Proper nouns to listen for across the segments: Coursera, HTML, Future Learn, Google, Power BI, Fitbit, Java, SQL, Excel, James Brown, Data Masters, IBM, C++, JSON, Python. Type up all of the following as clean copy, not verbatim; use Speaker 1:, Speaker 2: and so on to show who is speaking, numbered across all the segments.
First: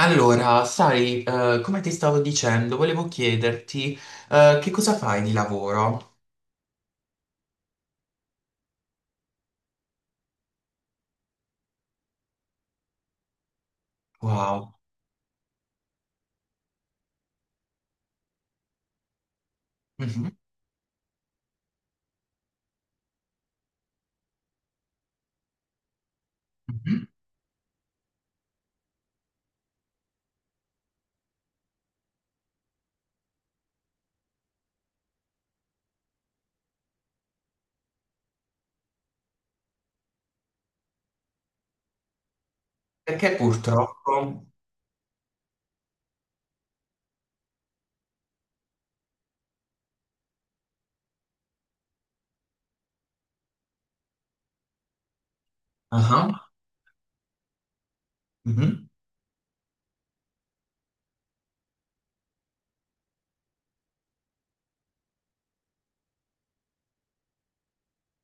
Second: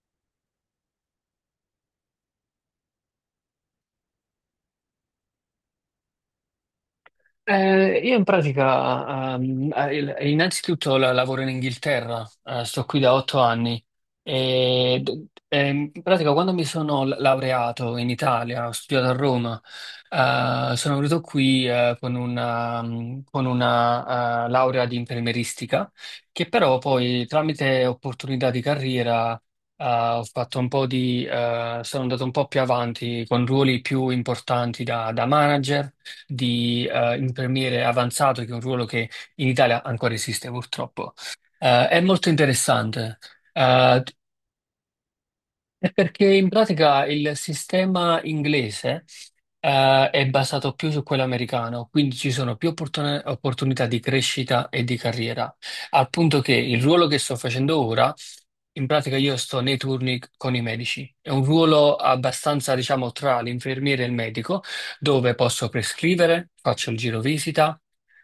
Speaker 1: Allora, sai, come ti stavo dicendo, volevo chiederti, che cosa fai di lavoro?
Speaker 2: Io in pratica, innanzitutto lavoro in Inghilterra, sto qui da 8 anni
Speaker 1: Wow.
Speaker 2: e in pratica quando mi sono laureato in Italia, ho studiato a Roma,
Speaker 1: Mhm,
Speaker 2: sono venuto qui con una laurea di infermieristica che però
Speaker 1: mhm.
Speaker 2: poi tramite opportunità di carriera ho fatto un po' di, sono andato un po' più avanti con ruoli più importanti da manager di infermiere avanzato, che è un ruolo che in Italia ancora esiste purtroppo. È molto interessante.
Speaker 1: Perché
Speaker 2: eh,
Speaker 1: purtroppo...
Speaker 2: è perché in pratica il sistema inglese è basato più su quello americano, quindi ci sono più opportunità di crescita e di carriera, al punto
Speaker 1: Ah,
Speaker 2: che il ruolo che sto facendo ora in
Speaker 1: mhm.
Speaker 2: pratica io sto nei turni con i medici. È un ruolo abbastanza, diciamo, tra l'infermiere e il medico, dove posso prescrivere, faccio il giro visita.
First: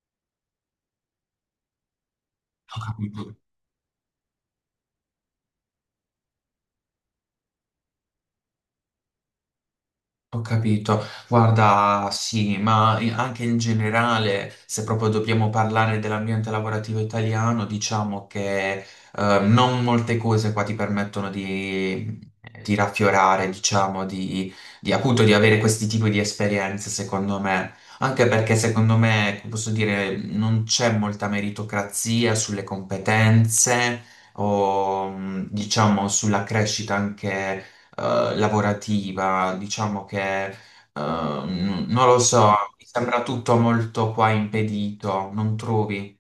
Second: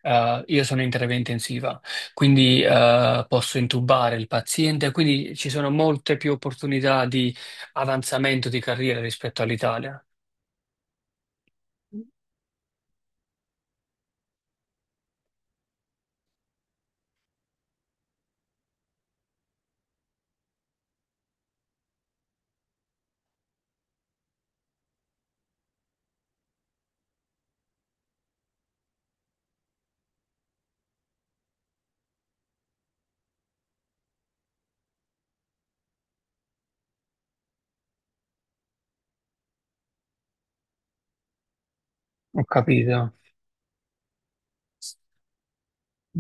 Speaker 2: Io sono in terapia intensiva, quindi posso intubare il paziente, quindi ci sono molte più opportunità di avanzamento di carriera rispetto all'Italia.
Speaker 1: Ho capito, guarda, sì, ma anche in generale, se proprio dobbiamo parlare dell'ambiente lavorativo italiano, diciamo che non molte cose qua ti permettono di raffiorare, diciamo, appunto di avere questi tipi di esperienze, secondo me. Anche perché secondo me, posso dire, non c'è molta meritocrazia sulle competenze o, diciamo, sulla crescita anche lavorativa, diciamo che non lo so,
Speaker 2: Ho
Speaker 1: no. Mi
Speaker 2: capito.
Speaker 1: sembra tutto molto qua impedito, non trovi?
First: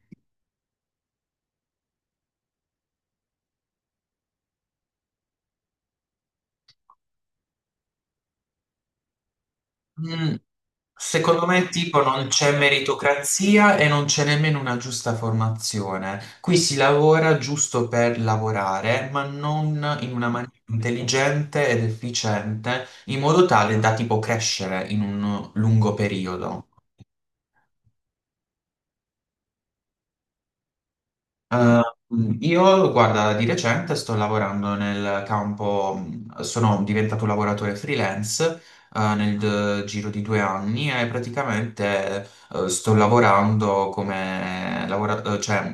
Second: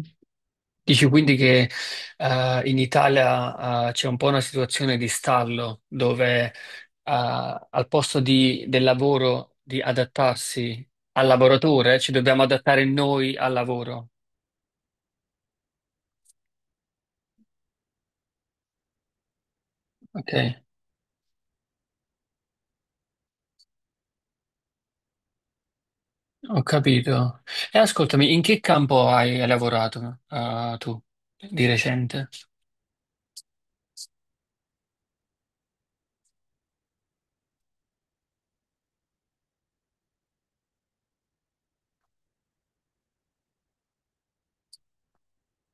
Speaker 2: Dici quindi che in Italia c'è un po' una situazione di stallo dove al posto del lavoro di
Speaker 1: Mm,
Speaker 2: adattarsi al
Speaker 1: secondo me,
Speaker 2: lavoratore,
Speaker 1: tipo,
Speaker 2: ci
Speaker 1: non
Speaker 2: dobbiamo
Speaker 1: c'è
Speaker 2: adattare noi al
Speaker 1: meritocrazia e non
Speaker 2: lavoro.
Speaker 1: c'è nemmeno una giusta formazione. Qui si lavora giusto per lavorare, ma non in una
Speaker 2: Ok,
Speaker 1: maniera intelligente ed efficiente, in modo tale da tipo crescere in un lungo
Speaker 2: ho
Speaker 1: periodo.
Speaker 2: capito. E ascoltami, in che campo hai lavorato tu di
Speaker 1: Eh,
Speaker 2: recente?
Speaker 1: io, guarda, di recente sto lavorando nel campo, sono diventato un lavoratore freelance, nel giro di 2 anni e praticamente, sto lavorando come cioè,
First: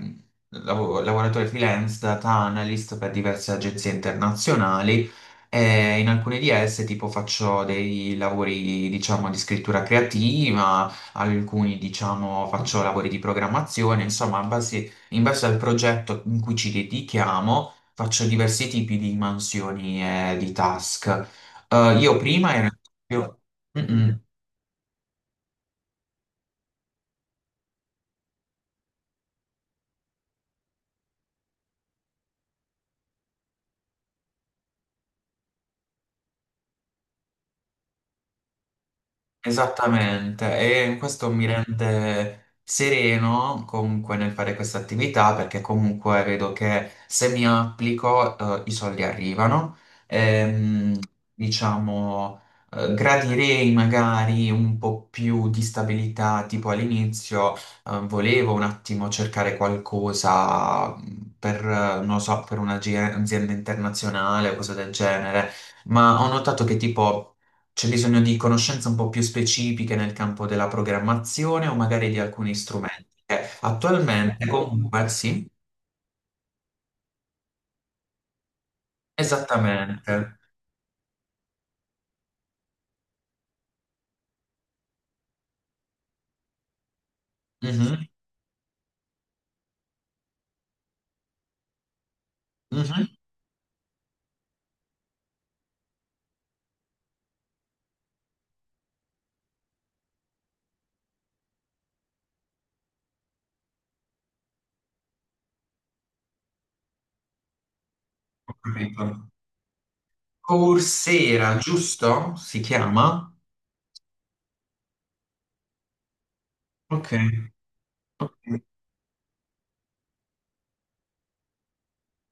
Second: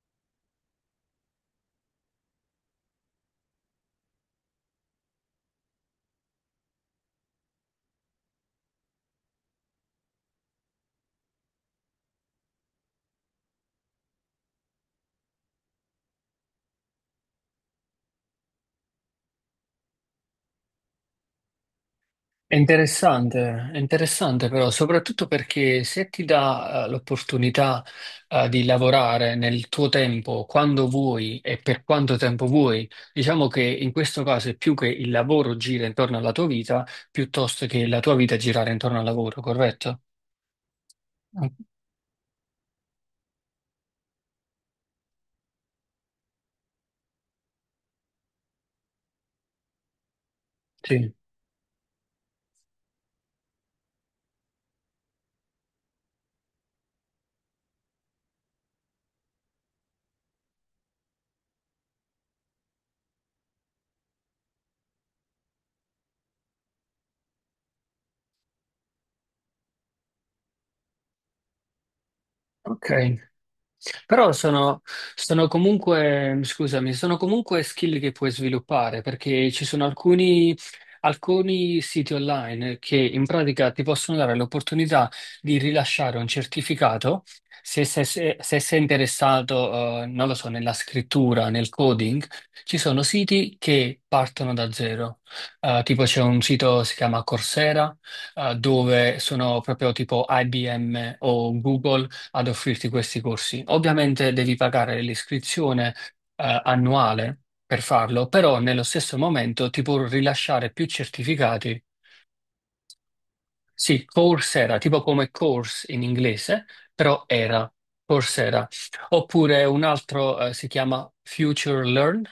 Speaker 1: lavoratore freelance, data analyst per diverse agenzie internazionali e in alcune di esse tipo faccio dei lavori, diciamo, di scrittura creativa, alcuni diciamo faccio lavori di programmazione, insomma, in base al progetto in cui ci dedichiamo, faccio diversi tipi di mansioni e di task. Io prima ero. io-
Speaker 2: È
Speaker 1: Mm, mm.
Speaker 2: interessante però, soprattutto perché se ti dà l'opportunità di lavorare nel tuo tempo, quando vuoi e per quanto tempo vuoi, diciamo che in questo caso è più che il lavoro gira intorno alla tua vita, piuttosto che la tua vita girare intorno al lavoro, corretto?
Speaker 1: Esattamente, e questo mi
Speaker 2: Mm,
Speaker 1: rende sereno comunque nel fare questa attività perché comunque vedo che se mi applico, i soldi arrivano. Ehm,
Speaker 2: sì.
Speaker 1: diciamo, gradirei magari un po' più di stabilità, tipo all'inizio volevo un attimo cercare qualcosa, per, non lo so, per un'azienda internazionale o cose del genere, ma ho notato che tipo. C'è bisogno di conoscenze un po' più specifiche nel campo della programmazione o magari di alcuni strumenti.
Speaker 2: Ok. Però
Speaker 1: Attualmente, comunque, sì,
Speaker 2: sono comunque skill che puoi sviluppare perché ci sono
Speaker 1: esattamente.
Speaker 2: alcuni siti online che in pratica ti possono dare l'opportunità di rilasciare un certificato se, se-
Speaker 1: Mhm,
Speaker 2: se- se sei interessato, non lo so, nella scrittura, nel coding. Ci sono
Speaker 1: mhm,
Speaker 2: siti che partono da zero. Tipo c'è un sito, si chiama Coursera, dove sono proprio tipo IBM o Google ad offrirti questi corsi. Ovviamente devi pagare l'iscrizione annuale per farlo,
Speaker 1: ho
Speaker 2: però nello
Speaker 1: capito.
Speaker 2: stesso momento ti può rilasciare più
Speaker 1: Coursera,
Speaker 2: certificati.
Speaker 1: giusto? Si chiama?
Speaker 2: Sì, Coursera, tipo come course in inglese,
Speaker 1: Ok.
Speaker 2: però era
Speaker 1: Ok.
Speaker 2: Coursera. Oppure un altro si chiama Future Learn,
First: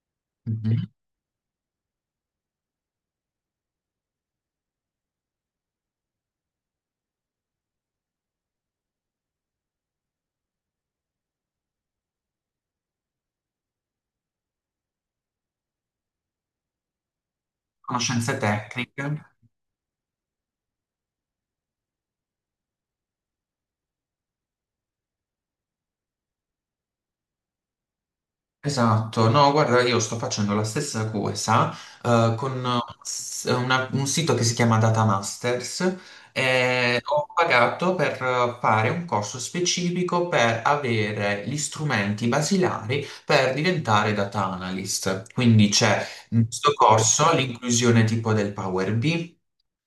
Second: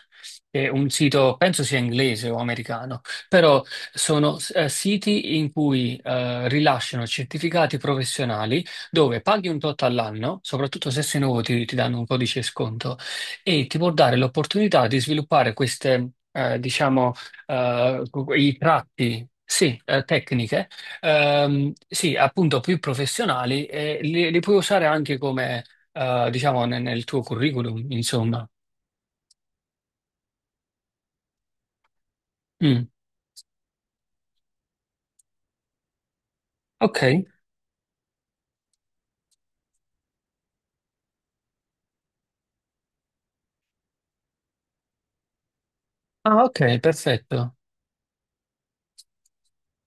Speaker 2: che è
Speaker 1: Mhm.
Speaker 2: un sito, penso sia inglese o americano, però sono siti in cui rilasciano certificati professionali dove paghi un tot all'anno, soprattutto se sei nuovo ti danno un codice sconto e ti può dare l'opportunità di sviluppare queste, diciamo, eh,
Speaker 1: Conoscenze
Speaker 2: i
Speaker 1: tecniche.
Speaker 2: tratti, sì, tecniche. Sì, appunto più professionali e li puoi usare anche come, diciamo, nel tuo curriculum, insomma.
Speaker 1: Esatto, no, guarda, io sto facendo la stessa cosa con
Speaker 2: Mm.
Speaker 1: un sito che si chiama Data Masters e
Speaker 2: Ok,
Speaker 1: ho pagato per fare un corso specifico per avere gli strumenti basilari per diventare data analyst. Quindi c'è, in
Speaker 2: ah,
Speaker 1: questo
Speaker 2: ok,
Speaker 1: corso,
Speaker 2: perfetto.
Speaker 1: l'inclusione tipo del Power BI,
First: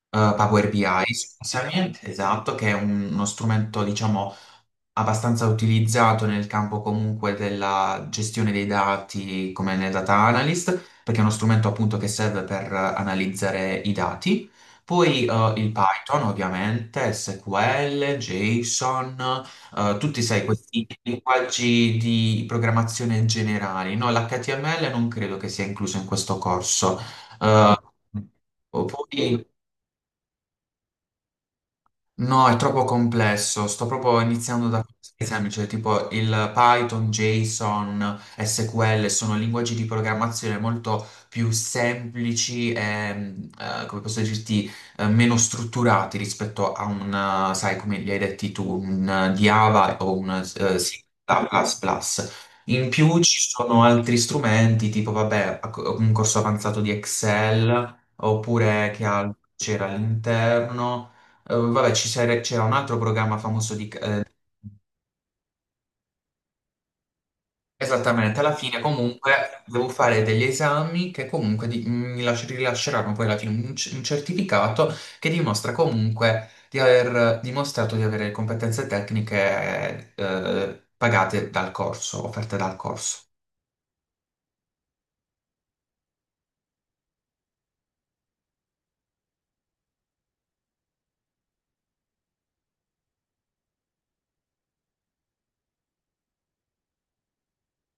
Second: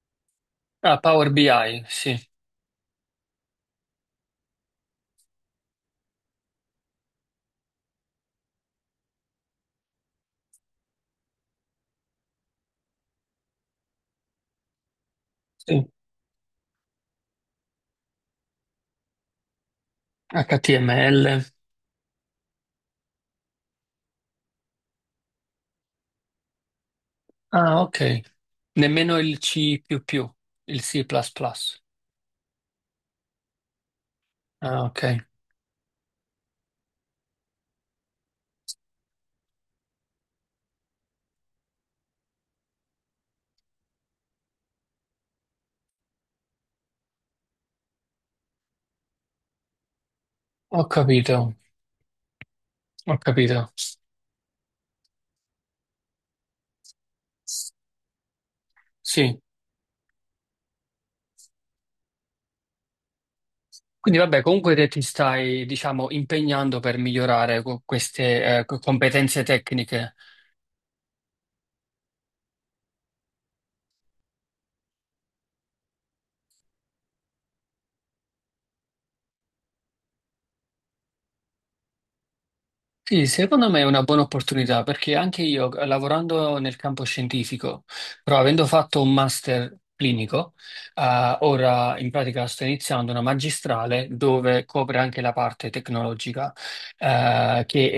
Speaker 1: Power
Speaker 2: Ah,
Speaker 1: BI,
Speaker 2: Power BI,
Speaker 1: scusami,
Speaker 2: sì,
Speaker 1: esatto, che è uno strumento, diciamo, abbastanza utilizzato nel campo comunque della gestione dei dati come nel data analyst, perché è uno strumento appunto che serve per analizzare i dati. Poi il
Speaker 2: sì.
Speaker 1: Python, ovviamente, SQL, JSON, tutti, sai, questi
Speaker 2: HTML.
Speaker 1: linguaggi di programmazione generali. No, l'HTML non credo che sia incluso in questo corso.
Speaker 2: Ah, ok.
Speaker 1: Mm.
Speaker 2: Nemmeno il
Speaker 1: Poi.
Speaker 2: C++, più più, il C++, plus plus.
Speaker 1: No, è troppo complesso. Sto proprio iniziando da
Speaker 2: Ah,
Speaker 1: cose
Speaker 2: ok,
Speaker 1: semplici, tipo il Python, JSON, SQL, sono linguaggi di programmazione molto più semplici e, come posso dirti, meno strutturati rispetto a un, sai, come li hai detti tu, un Java o un
Speaker 2: ho
Speaker 1: sì,
Speaker 2: capito,
Speaker 1: C++. In
Speaker 2: ho
Speaker 1: più ci
Speaker 2: capito.
Speaker 1: sono altri strumenti, tipo, vabbè, un corso avanzato di Excel, oppure che altro
Speaker 2: Sì.
Speaker 1: c'era all'interno. Vabbè, c'era un altro programma famoso di.
Speaker 2: Quindi vabbè, comunque te ti stai, diciamo, impegnando per migliorare
Speaker 1: Esattamente, alla
Speaker 2: queste
Speaker 1: fine
Speaker 2: competenze
Speaker 1: comunque devo
Speaker 2: tecniche.
Speaker 1: fare degli esami che comunque rilasceranno poi alla fine un certificato che dimostra comunque di aver dimostrato di avere competenze tecniche, pagate dal corso, offerte dal corso.
Speaker 2: Sì, secondo me è una buona opportunità perché anche io, lavorando nel campo scientifico, però avendo fatto un master clinico, ora in pratica sto iniziando una magistrale dove copre anche la parte tecnologica, eh, che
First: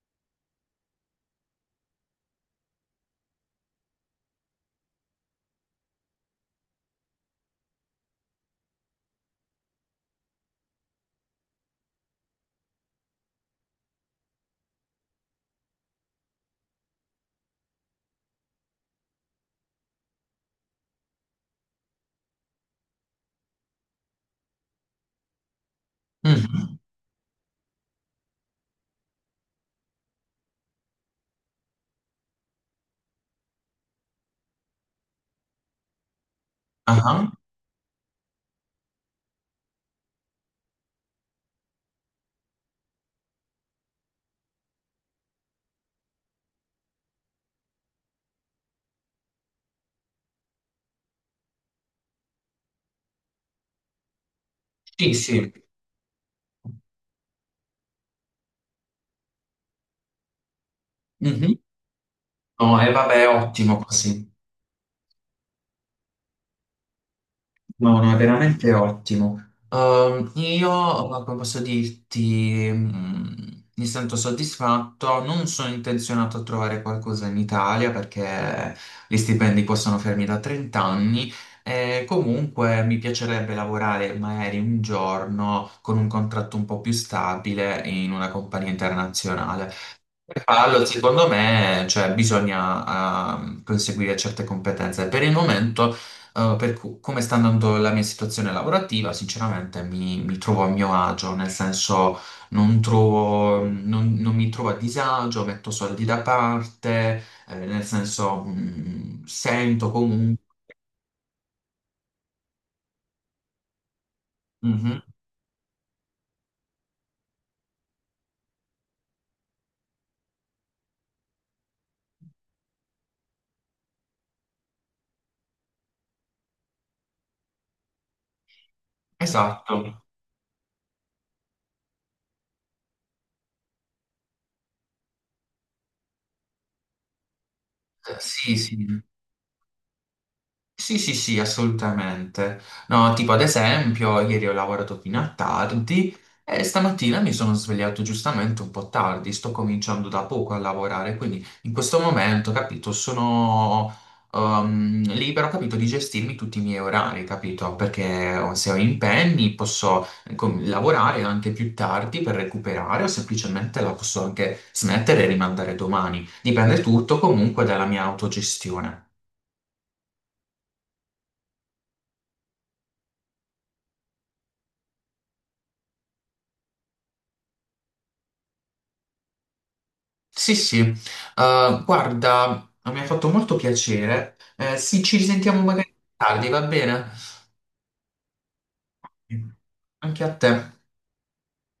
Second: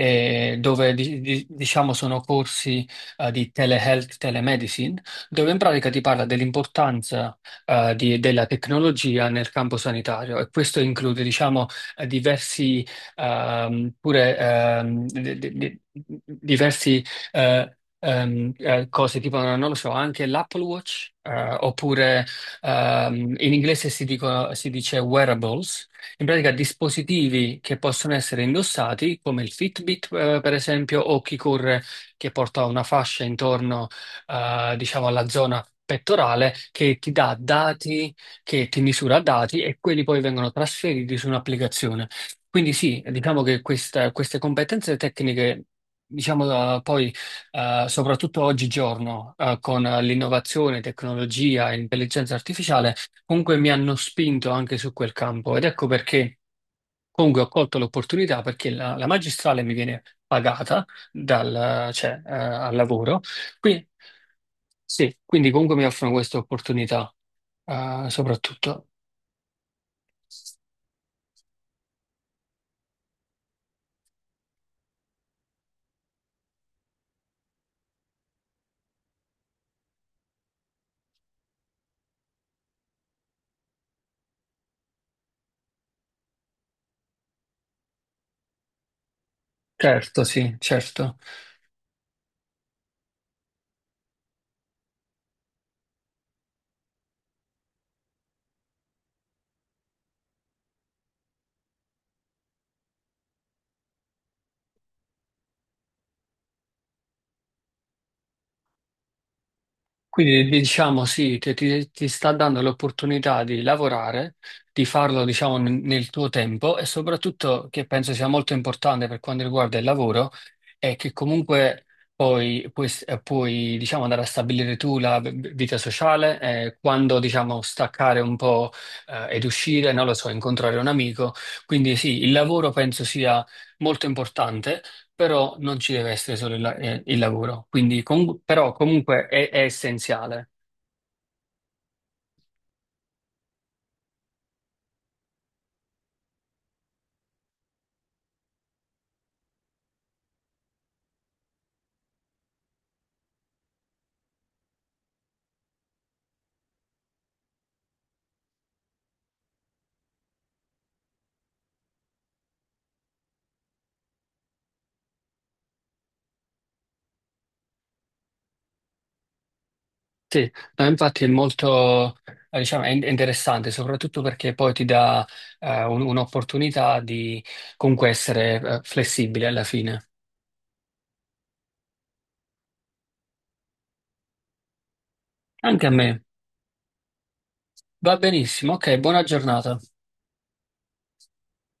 Speaker 2: è- dove diciamo sono corsi, di telehealth, telemedicine, dove in pratica ti parla dell'importanza, della tecnologia nel campo sanitario e questo include, diciamo, diversi, pure, diversi, cose, tipo, non lo so, anche l'Apple Watch, oppure, in inglese si dice wearables, in pratica
Speaker 1: Mhm.
Speaker 2: dispositivi che possono essere indossati, come il Fitbit, per esempio, o chi corre che porta una fascia intorno, diciamo, alla zona pettorale che ti
Speaker 1: Ah,
Speaker 2: dà dati, che ti misura dati e quelli poi vengono trasferiti su un'applicazione. Quindi sì, diciamo che queste competenze tecniche, diciamo, poi soprattutto oggigiorno con l'innovazione, tecnologia e intelligenza artificiale, comunque mi hanno spinto anche su quel
Speaker 1: sì, sì.
Speaker 2: campo ed ecco perché comunque ho colto l'opportunità perché la magistrale mi viene pagata
Speaker 1: Mhm.
Speaker 2: dal, cioè, al
Speaker 1: No, e
Speaker 2: lavoro.
Speaker 1: vabbè, ottimo
Speaker 2: Qui-
Speaker 1: così.
Speaker 2: sì, quindi comunque mi offrono questa opportunità
Speaker 1: No, no, è veramente
Speaker 2: soprattutto.
Speaker 1: ottimo. Io, come posso dirti, mi sento soddisfatto. Non sono intenzionato a trovare qualcosa in Italia perché gli stipendi possono fermi da 30 anni. E comunque mi piacerebbe lavorare magari un giorno con un contratto un po' più stabile in una compagnia internazionale.
Speaker 2: Certo, sì,
Speaker 1: Allora,
Speaker 2: certo.
Speaker 1: secondo me, cioè, bisogna conseguire certe competenze. Per il momento, come sta andando la mia situazione lavorativa, sinceramente mi trovo a mio agio, nel senso non mi trovo a disagio, metto soldi da parte, nel senso sento comunque.
Speaker 2: Quindi diciamo sì, che ti sta dando l'opportunità di lavorare, di
Speaker 1: Mhm,
Speaker 2: farlo diciamo nel tuo tempo e soprattutto che penso sia molto importante per quanto riguarda il lavoro è che comunque poi puoi, diciamo, andare a stabilire tu la vita sociale, quando diciamo staccare un po' ed uscire,
Speaker 1: esatto.
Speaker 2: non lo so, incontrare un amico. Quindi sì, il lavoro penso sia molto importante però non ci deve essere solo il lavoro, quindi
Speaker 1: Sì,
Speaker 2: però
Speaker 1: sì.
Speaker 2: comunque è essenziale.
Speaker 1: Sì, sì, sì, assolutamente. No, tipo ad esempio, ieri ho lavorato fino a tardi e stamattina mi sono svegliato giustamente un po' tardi, sto cominciando da poco a lavorare, quindi in questo momento, capito, sono libero, capito, di gestirmi tutti i miei orari, capito? Perché se ho impegni posso lavorare anche più tardi per recuperare o semplicemente la posso anche smettere e rimandare domani. Dipende tutto comunque dalla mia autogestione.
Speaker 2: Sì, no, infatti è molto, diciamo, è interessante, soprattutto perché poi ti dà un'opportunità di comunque essere flessibile alla fine.
Speaker 1: Sì, sì, guarda, mi ha fatto molto piacere. Sì, ci risentiamo
Speaker 2: Anche a
Speaker 1: magari
Speaker 2: me.
Speaker 1: tardi, va bene?
Speaker 2: Va benissimo, ok, buona
Speaker 1: Sì.
Speaker 2: giornata.
Speaker 1: Anche a te.